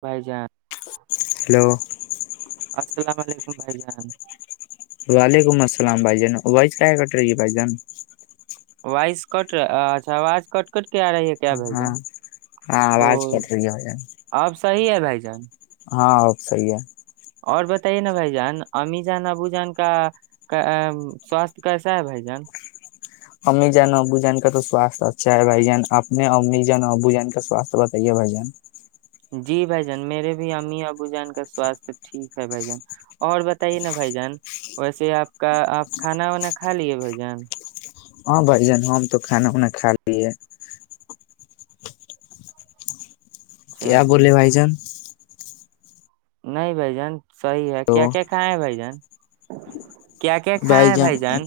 بھائی جان ہیلو السلام علیکم بھائی جان وعلیکم السلام بائی جان وائز کا ہے کٹ رہے ہیں بائی جان وائز کٹ اچھا اواز کٹ کر ہاں ہاں او اواز کٹ رہی ہے بھائی جان اب صحیح ہے بھائی جان ہاں اب صحیح ہے اور بتائیے نا بھائی جان امی جان ابو جان کا سواستھ کیسا ہے بھائی جان امی جان ابو جان کا تو سوستھ اچھا ہے بھائی جان اپنے امی جان ابو جان کا سوستھ بتائیے بھائی جان جی بھائی جان میرے بھی امی ابو جان کا سوستھ ٹھیک ہے بھائی جان اور بتائیے نا بھائی جان ویسے آپ کا آپ کھانا وانا کھا لیے بھائی جان ہاں بھائی جان ہم تو کھانا وانہ کھا لیے کیا چلیے بولے بھائی جان نہیں بھائی جان صحیح ہے تو کیا کیا کھائے ہیں بھائی جان کیا کیا کھائے ہیں بھائی جان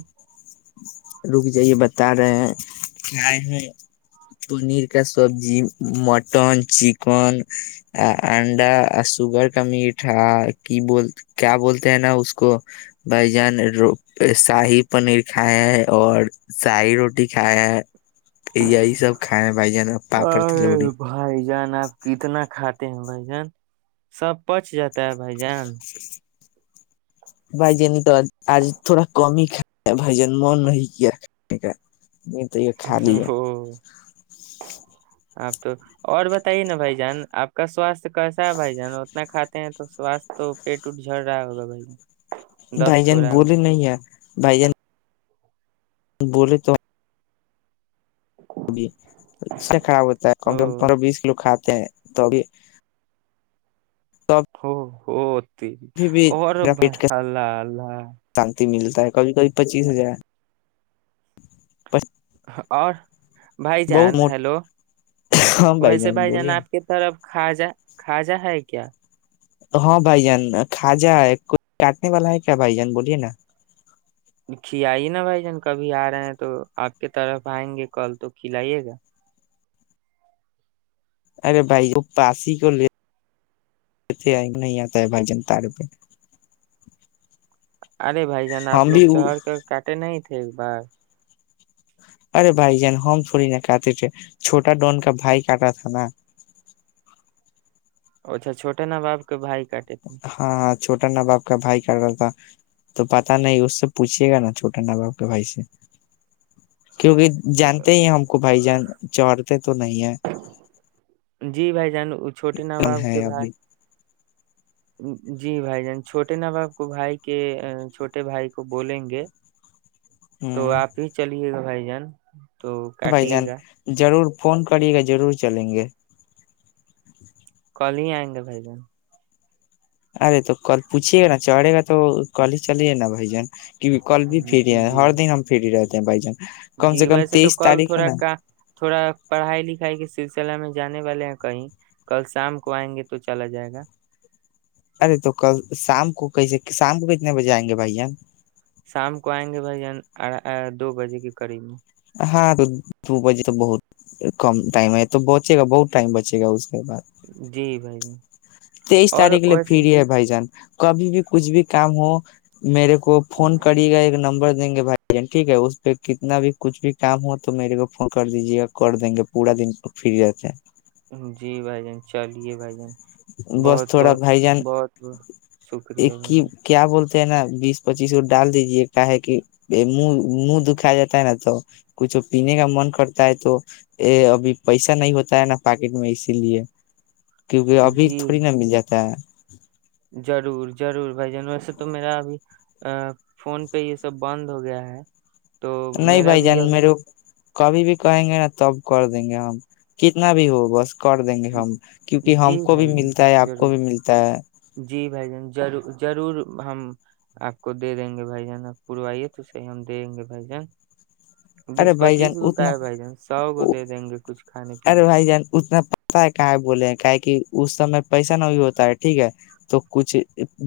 رک جائیے بتا رہے ہیں کیاائے ہیں پنیر کا سبزی مٹن چکن انڈا سوگر کا میٹھ کی بول کیا بولتے ہیں نا اس کو بھائی جان شاہی پنیر کھائے ہیں اور شاہی روٹی کھائے ہیں یہی سب کائےیں بھائی جان ہم پاپڑ تلوڑی ارے بھائی جان آپ کتنا کھاتے ہیں بھائی جان سب پچ جاتا ہے بھائی جان بھائی جن نے تو آج تھوڑا کم ہی کھا بھائی جن من نہیں کیا کھانے کا نہیں تو یہ خیال ہے وہ آپ تو اور بتائیے نا بھائی جان آپ کا سوستھ کیسا ہے بھائی جان اتنا کھاتے ہیں تو سوستھ تو پیٹ اٹ جڑ رہا ہوگا بھائی جان بھائی دست جان ہو رہا بوولے ہوگا نہیں ہے بھائی جن ابھی اس سے خراب ہوتا ہے کم سے کم او پندرہ بیس کلو کھاتے ہیں تو ابھی ہو [unintelligible] بھی اور میرا پیٹ کا اللہ اللہ شانتی ملتا کبھی کبھی پچیس ہزار اور بھائی بہت جان موٹا ہیلو ہاں ویسے بھائی جان بولیے آپ نا کے طرف کواجہ کھواجا ہے کیا ہاں بھائی جان کھاجا ہے کو کاٹنے والا ہے کیا بھائی جان بولیے نا کھلئیے نا بھائی جان کبھی آ رہے ہیں تو آپ کے طرف آئیں گے کل تو کھلائیے گا ارے بھائی وہ پاس ہی کو لی لیتے نہیں آتا ہے بھائی جان تار پہ ارے بھائی جان آپ ہم لوگ بھی چڑھ کر کاٹے نہیں ایکیک بار ارے بھائی جن ہو تھوڑی نہ کاتے تھے چھوٹا ڈون کا بھائی کاٹا تھا نا اچھا چھٹے نا باپ کے بھائی کاٹے تھے ہاں چھوٹا نا باپ کا بھائی کر رہا تھا تو پت نہیں اس سے پوچھیے گا نا چھوٹا ناں باپ کے بھائی سے کیونکہ جانتے ہی ہم کو بھائی جان چڑتے تو نہیں ہے جی بھائی جانو ایکٹل ہے ابھی جی بھائی جان چھوٹے نا باپ کو بھائی کے چھوٹے بھائی کو بولیں گے ہ تو آپ ہی چلیے گا بھائی جان تو بھائی کاٹیے جان گا ضرور فون کریے گا ضرور چلیں گے کل ہی آئیں گے بھائی جن ارے تو کل پوچھیے گا نا چڑھے گا تو کل ہی چلیے نا بھائی جان کل بھی فری آ جان جی ہر دن ہم فری رہے بائ جے جی ویسے تو کل تھوڑا کا تھوڑا پڑھائی ل سلسلہ میں جانے والے کہیں کل شام کو آئیں گے تو چلا جائے گا ارے تو کل شام کو کیسے شام کو کتنے بجے آئیں گے بھائی شام کو آئیں گے بھائی دو بجے کے قریب میں ہاں تو دو بجے تو بہت کم ٹائم ہے تو بچے گا بہت ٹائم بچے گا اس کے بعد جی بھائی تیئیس اور تاریخ لے ویسے فریی ہے بائی جان کبھی بھی کچھ بھی کام ہو میرے کو فون کریے گا ایک نمبر دیں گے بھائی جن ٹھیک ہے اس پہ کتنا بھی کچھ بھی کام ہو تو میرے کو فون کر دیجے گا کر دیں گے پورا دن فری رہتے ہیں جی بھائی جان چلیے بھائی جان ہیں بس بہت تھوڑا بہت بھائی جان بہت بہت ایک شکریہ بھ کی نے کیا بولتے نا بیس پچیس وہ ڈال دیجیے کا ہے کہ من منہ دکھایا جاتا ہے نا تو کچھ پینے کا من کرتا ہے تو ا ابھی پیسہ نہیں ہوتا ہے نا پاکٹ میں اسی لیے کیونکہ اب جان ب جی تھوڑی نا مل جاتا ہے ضرور ضرور بھائی جان ویسے تو میرا ابھی فون پہ یہ سب بند ہو گیا ہے تو نہیں میرا بھائی بھی جان ابھی میریر کبھی بھی کہیں گے نا تب کر دیں گے ہم کتنا بھی ہو بس کر دیں گے ہم کیونکہ ہم جی کو بھی بھائی جان ملتا ہے آپ کو ضرور بھی ملتا ہے جی بھائی جان ضرور ضرور ہم آپ کو دے دیں گے بھائی جان آپ پروائیے تو صحیح ہم دےیں گے بھائی جان ارے بیس بھائی جان پچیس گ کا اتنا ہے بھائی جان سو کو دے دیں گے کچھ کھانے ارے پینے بھائی جان اتنا پتا کہ بولے کا کہ اس سمے پیسہ نہ بھی ہوتا ہے ٹھیک ہے تو کچھ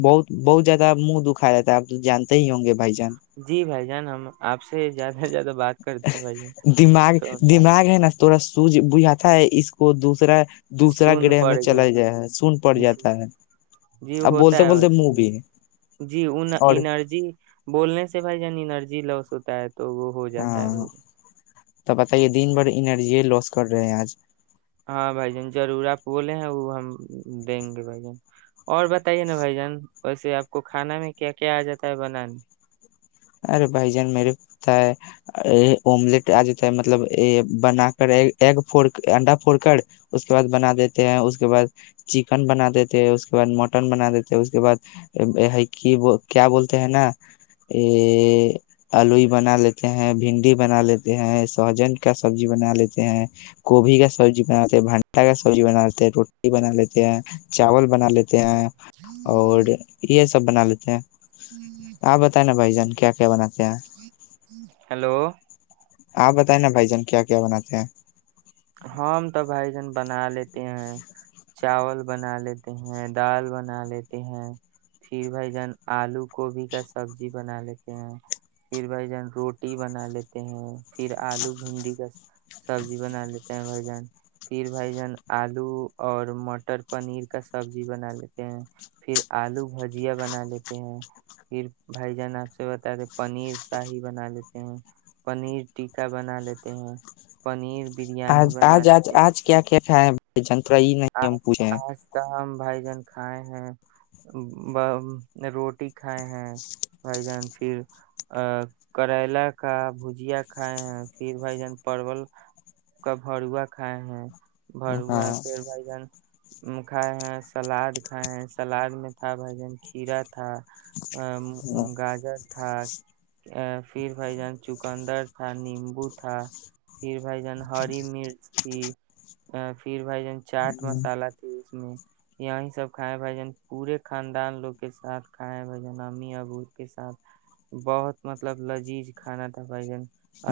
بہت بہت زیادہ منہ دکھا جاتا ہے آپ تو جانتے ہی ہوں گے بھائی جان جی بھائی جان ہم آپ سے زیادہ سے زیادہ بات کرتے ہیں بھائی جان دماغ تو ہم دماغ ہے نا تھڑا سوج بجھات اس کو دوسرا دوسرا سن گرہ پڑ میں گیا چلا جائے ہے سن پڑ جی جاتا ہے جی اب ہوتا بولتے ہے بولتے ویسے منہ بھی جی ان اور انرجی بولنے سے سے بائی جننی ایرجی لس ہوتا ہے تو وہ ہو جاتا ہے ہاں بھائی جان۔ تو بتائیے دین بڑی انرجی لوس کر رہے ہیں آج ہاں بھائی جان ضرور آپ بولے ہیں وہ ہم دیں گے بھائی جن اور بتائیے نا بھائی جان ویسے آپ کو کھانا میں کیا کیا آ جاتا ہے بنانے ارے بھائی جان میرے کو پتا ہے املیٹ آ جاتتا ہے مطلب بنا کر ایگ پھڑ انڈا پھوڑ کر اس کے بعد بنا دیتے ہیں اس کے بعد چکن بنا دیتے ہیں اس کے بعد مٹن بنا دیتے اس کے بعد کیا بولتے ہیں نا یہ اللوئی بنا لیتے ہیں بھنڈی بنا لیتے ہیں سہجن کا سبزی بنا لیتے ہیں گوبھی کا سبزی بنا لیتے بھانٹا کا سبزی بنا لیتے ہیں روٹی بنا لیتے ہیں چاول بنا لیتے ہیں اور یہ سب بنا لیتے ہیں آپ بتا ہے نا بھائی جان کیا کیا بناتے ہیں ہیلو آپ بتائیں نا بھائی جان کیا کیا بناتے ہیں ہم تو بھائی جان بنا لیتے ہیں چاول بنا لیتے ہیں دال بنا لیتے ہیں پھر بھائی جان آلو گبھی کا سبزی بنا لیتے ہیں پھر بھائی جان روٹی بنا لیتے ہیں پھر آلو بھنڈی کا سبزی بنا لیتے بھائی جان پھر بھائی جان آلو اور مٹر پنیر کا سبزی بنا لیتے ہیں پھر آلو بھجیا بنا لیتے ہیں پھر بھائی جان آپ سے بتا دے پنیر شاہی بنا لیتے ہیں پنیر ٹکا بنا لیتے ہیں پنیر بریانی آج بنا آج آج لیتے ہیں آج کیا کھیلا ہاں ج آج آج ت ہم بھائی جان کھائے ہیں روٹی کیں ہیں وائی جان پھر کریلا کا بھجیا کھائے ہیں پھر بھائی جان پرل کا بروا کھائے ہیں ہاں برواپ پ بھائی جان کھائے ہیں سلاد کھائے ہیں سلاد میں تھا بھ جن کھیرا تھا ا گاجر تھا ا پھر بھائی جان چکندر تھا نیمبو تھا پھر بھ جان ہری مرچ تھی ا فھر بھائی جان چاٹ مسالہ تھے اس میں یہیں سب کھائےیں بھائی جان پورے خاندان لوگ کے ساتھ کھائےیں بھ جان امی ابو کے ساتھ بہت مطلب لذیذ کھانا تھا بھ جان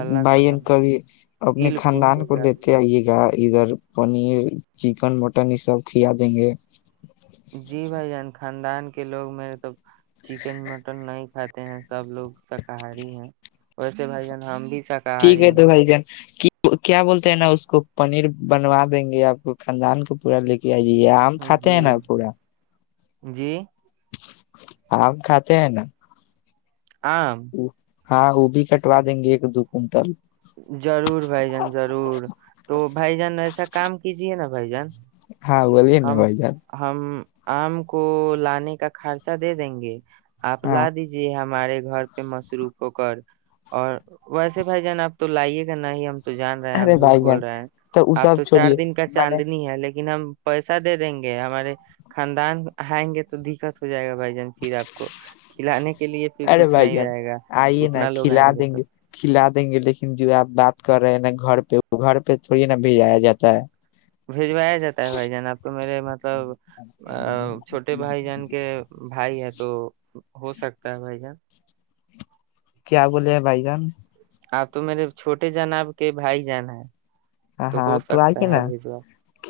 اللہ بھائیین قسم بھائی کبھی اپنے دل خوش خاندان ہو کو گیا لیتے آئیے گا ادھر پنیر چکن مٹن یہ سب کیا دیں گے جی بھائی جان خاندان کے لوگ میرے تو چکن مٹن نہیں کھاتے ہیں سب لوگ شاکاہاری ہیں ویسے بھائی جان ہم بھی ٹھیک شاکاہاری ہے تو بائی جان کیا بولتے ہیں نا اس کو پنیر بنوا دیں گے آپ کو خاندان کو پورا لے کے جی آم کھاتے ہیں نا پورا جی آ ہم کھاتے ہیں نا آ [inaudible] ہاں وہ بھی کٹوا دیں گے ایک دو کنٹل ضرور بھائی جان ضرور تو بھائی جان ایسا کام کیجیے نا بھائی جان [inaudible] ہاں بلیے ن ہم بھائی جان [inaudible] ہم آم کو لانے کا خرچہ دے دیں گے [unintelligible] آپ ہاں لا دیجیے ہمارے [unintelligible] گھر پہ مصروف ہو کر اور ویسے بھائی جان آپ تو لائیے گا ن ہی ہم [inaudible] تو جان رہے ہیں ارے آپ جھوٹ بھائی بول جان رہے ہیں وہ آپ سب تو چار چھوڑیے دن کا میں نے چاندنی ہے لیکن ہم [inaudible] پیسہ دے دیں گے ہمارے خاندان آئیں گے تو دقت ہو جائے گا بھائی جان پھر آپ کو کھلانے [inaudible] ارے کچھ بھائی نہیں جان رہے گا آئیے نا اتنا لوگ کھلا آئیں دیں تو گے کھلا دیں گے لیکن جو آپ بات کر رہے ہیں نا [unintelligible] گھر پہ وہ گھر پہ تھوڑی نا بھیجایا جاتا ہے [inaudible] بھیھجوایا جاتا ہے بھائی جان آپ تو میرے م [unintelligible] مطلب ہے ا چھوٹے بھائی جان کے بھائی ہے تو [inaudible] ہو سکتا ہے بائی چانس [inaudible] کیا بولے ہیں بھائی جان آپ تو میرے چھوٹے جان آب کے بھائی جان ہیں ہ ہاں ہو تو سکتا آئیے ہے نا بھجوا ک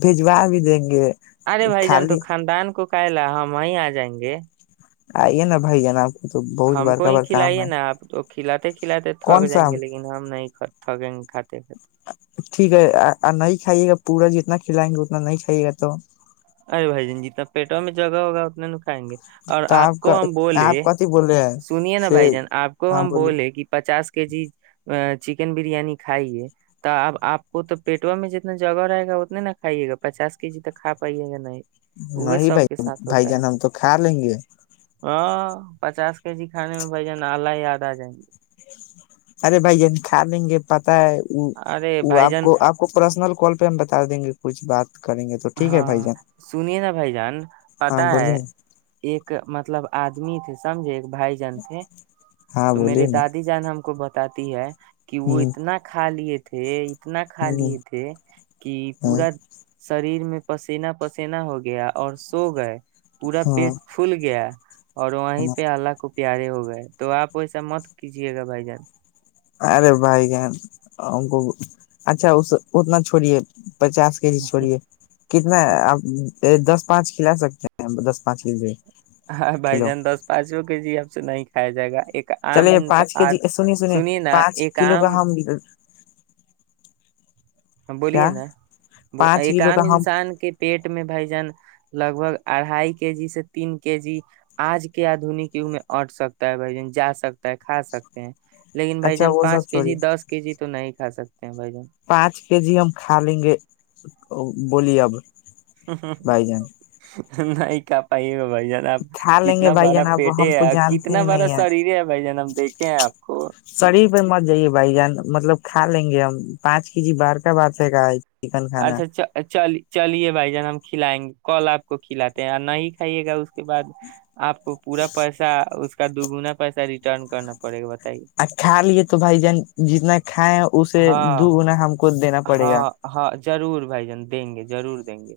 بجوا بھی دیں گے خالی کالا ہم وہیں آ جائیں گے آئی نا بائی جان آپ تو بہت بار کا بار کام ہے کلا ت [unintelligible] کلا تو تھک کون جائیں سا گے لیکن ہم نہیں تھگنگ کات [unintelligible] ٹھیک ہے نہیں کھائیے گا پورا جتنا کھلائیں گے اتنا نہیں کھائیے گا تو ارے بھائی جان جتنا پیٹوں میں جگہ ہوگا اتنا نکھھائیں گے اور تو آپ کا کو ہم آپ بولے کتھی بولے ہیں سنیے نا سے بھائی جان آپ کو ہاں ہم بولیے بولے کہ پچاس کے جی چکن بریانی کھائیے تو اب آپ کو تو پیٹا میں جتنا جگہ رہے گا اتنے نہ کھائیے گا پچاس کے جی تکپ پیے گ نہیں [unintelligible] نہیں بھائی بھائی ہوتا ہے جان ہم تو کھا لیں گے ہاں پچاس کے جی کھانے میں بھ جان آلہ یاد آ جائیں گے ارے بھائیین کا لیں گے پ ارے وہ بھائی آپ جان کو آپ کو پرسنل کال پہ ہم بتا دیں گے کچھ بات کریں گے تو ٹھیک ہے ہاں بھائی جان سنیے نا بھائی جان ہاں پتا ہے بولیے نا ایک مطلب آدمی تھے سمجھے بھائی جان تھ ہاں تو میرے بولیے نا دادی جان ہم کو ب تی ہے [unintelligible] کہ وہ اتنا کھا لیے تھ تھھ اتنا کھا ہ لییے تھے کہ ہاں پورا شریر میں پسینا پسینا ہو گیا اور سو گئے پورا ہاں پیٹ پھول گیا اور وہیں ہاں پہ آلہ کو پیارے ہو گئے تو آپ ایسا مت کیجیے گا بھائی جان ارے بھائی جن کو اچھا اس اتنا چھوڑیے پچاس کے جی چھوڑیے کتنا اب دس پانچ کھلا سکتے ہیں دس پانچ کے ہاں بائی کلو جان دس پانچووں کے جی سے نہیں کایا جائے گا ایک عام چلے پانچ کے جی انسان سنیے سنیے نا پانچ ایک کلو کا عام ہم ہاں بولیے کیا نا پانچ ایک کلو آام کا ہم انسان کے پیٹ بھجن لگ بھگ اڑھائی کے جی سے تین کے جی آج کے آدنیک یوگ میں اٹ سکتا ہے بھجن جا سکتا ہے کھا سکتے ہیں لیکن بھائی اچھا جان وہ سب پانچ کے جی چھوڑیے دس کے جی تو نہیں خ س پانچ کے جی ہم کھا لیں گے بولیے اب بھائی جان ہاں نہیں کیا پائیے گا بھائی جان ب کھا لیں گے کتنا بھائی بڑا جان آپ پیٹے ہم کو ہے جانتے کتنا ہی بڑا نہیں شریر ہے بھائی جان ہم دیکھے ہیں آپ کو کھ لیں گے ہم پانچ کے جی بار کا بات ہے گا ہے اچھا چ چال چلیے بھائی جان ہم کھلائیں گے کل آپ کو کھلاتے ہیں نہیں کھائیے گا اس کے بعد آپ کو پورا پیسہ اس کا دگنا پیسہ ریٹرن کرنا پڑے گا بتائیے آ کھا لیے تو بھائی جان جتنا کھائےیں اسے دو ہاں گنا ہم کو دینا پڑے گا ضور بھائی جان دیں گے ضرور دیں گے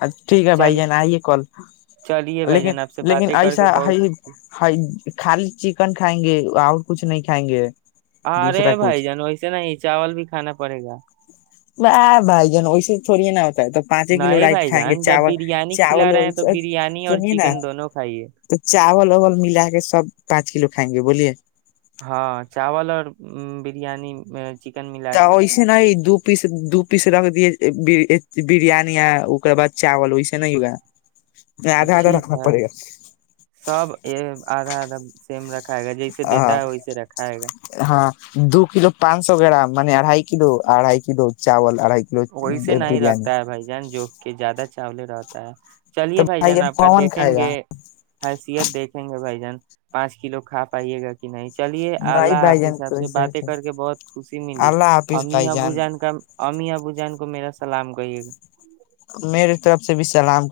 ہ ٹھیک ہے بھائی چل جان آئیے کال چلیے بھائی لیکن جان آپ سے لیکن باتیں کر ایسا کے بہت خالی چکن کھائیں گے اور کچھ نہیں کھائیں گے ارے دوسرا کچھ بھائی جان ویسے نہیں چاول بھی کھانا پڑے گا ب بائی جان ا س چڑیے نا تو پانچے کلو نہیں رائٹ بھائی کھائیں گے جان جب چاول بریانی کھلا چاولول رہے ہیں تو بریانی اور سنیے نا چکن دونوں کھائیے تو چاول اول ملا کے سب پانچ کلو کائیں گے بولیے ہاں چاول اور بریانی چکن ملا کے ویس دپ پیس دو پیس رکھ دیے بریانی ار بع چاول ویسے نہیں ہوگا آدھا آدھا ٹھیک رکھنا ہے پڑے گا سب یہ آدھا آدھا سیم رکھ رکھائے گا جیسے دیتا ہاں ہے ویسے رکھاائے گا ہاں دو کلو پانچ سو گرام اڑھائی کلو اڑھائی کلو چاول اڑھائی کلو ویسے نہیں بریانی رکھتا ہے بھائی جان جو کہ زیادہ چالی رہتا ہے تو چلیے بھائی جان آپ کا کون کھائے دیکھیں گے گا حیثیت دیکھیں گے بھائی جان پانچ کلو کھا پائیے گا کہ نہیں چلیے نہیں اللہ بھائی حافظ جان تو صب سے باتیں کر کے بہت خوشی ملی اللہ حافظ امی بھائی ابو جان کا [inaudible] جان کو میرا سلام کہیے گا میرے طرف سے بھی سلام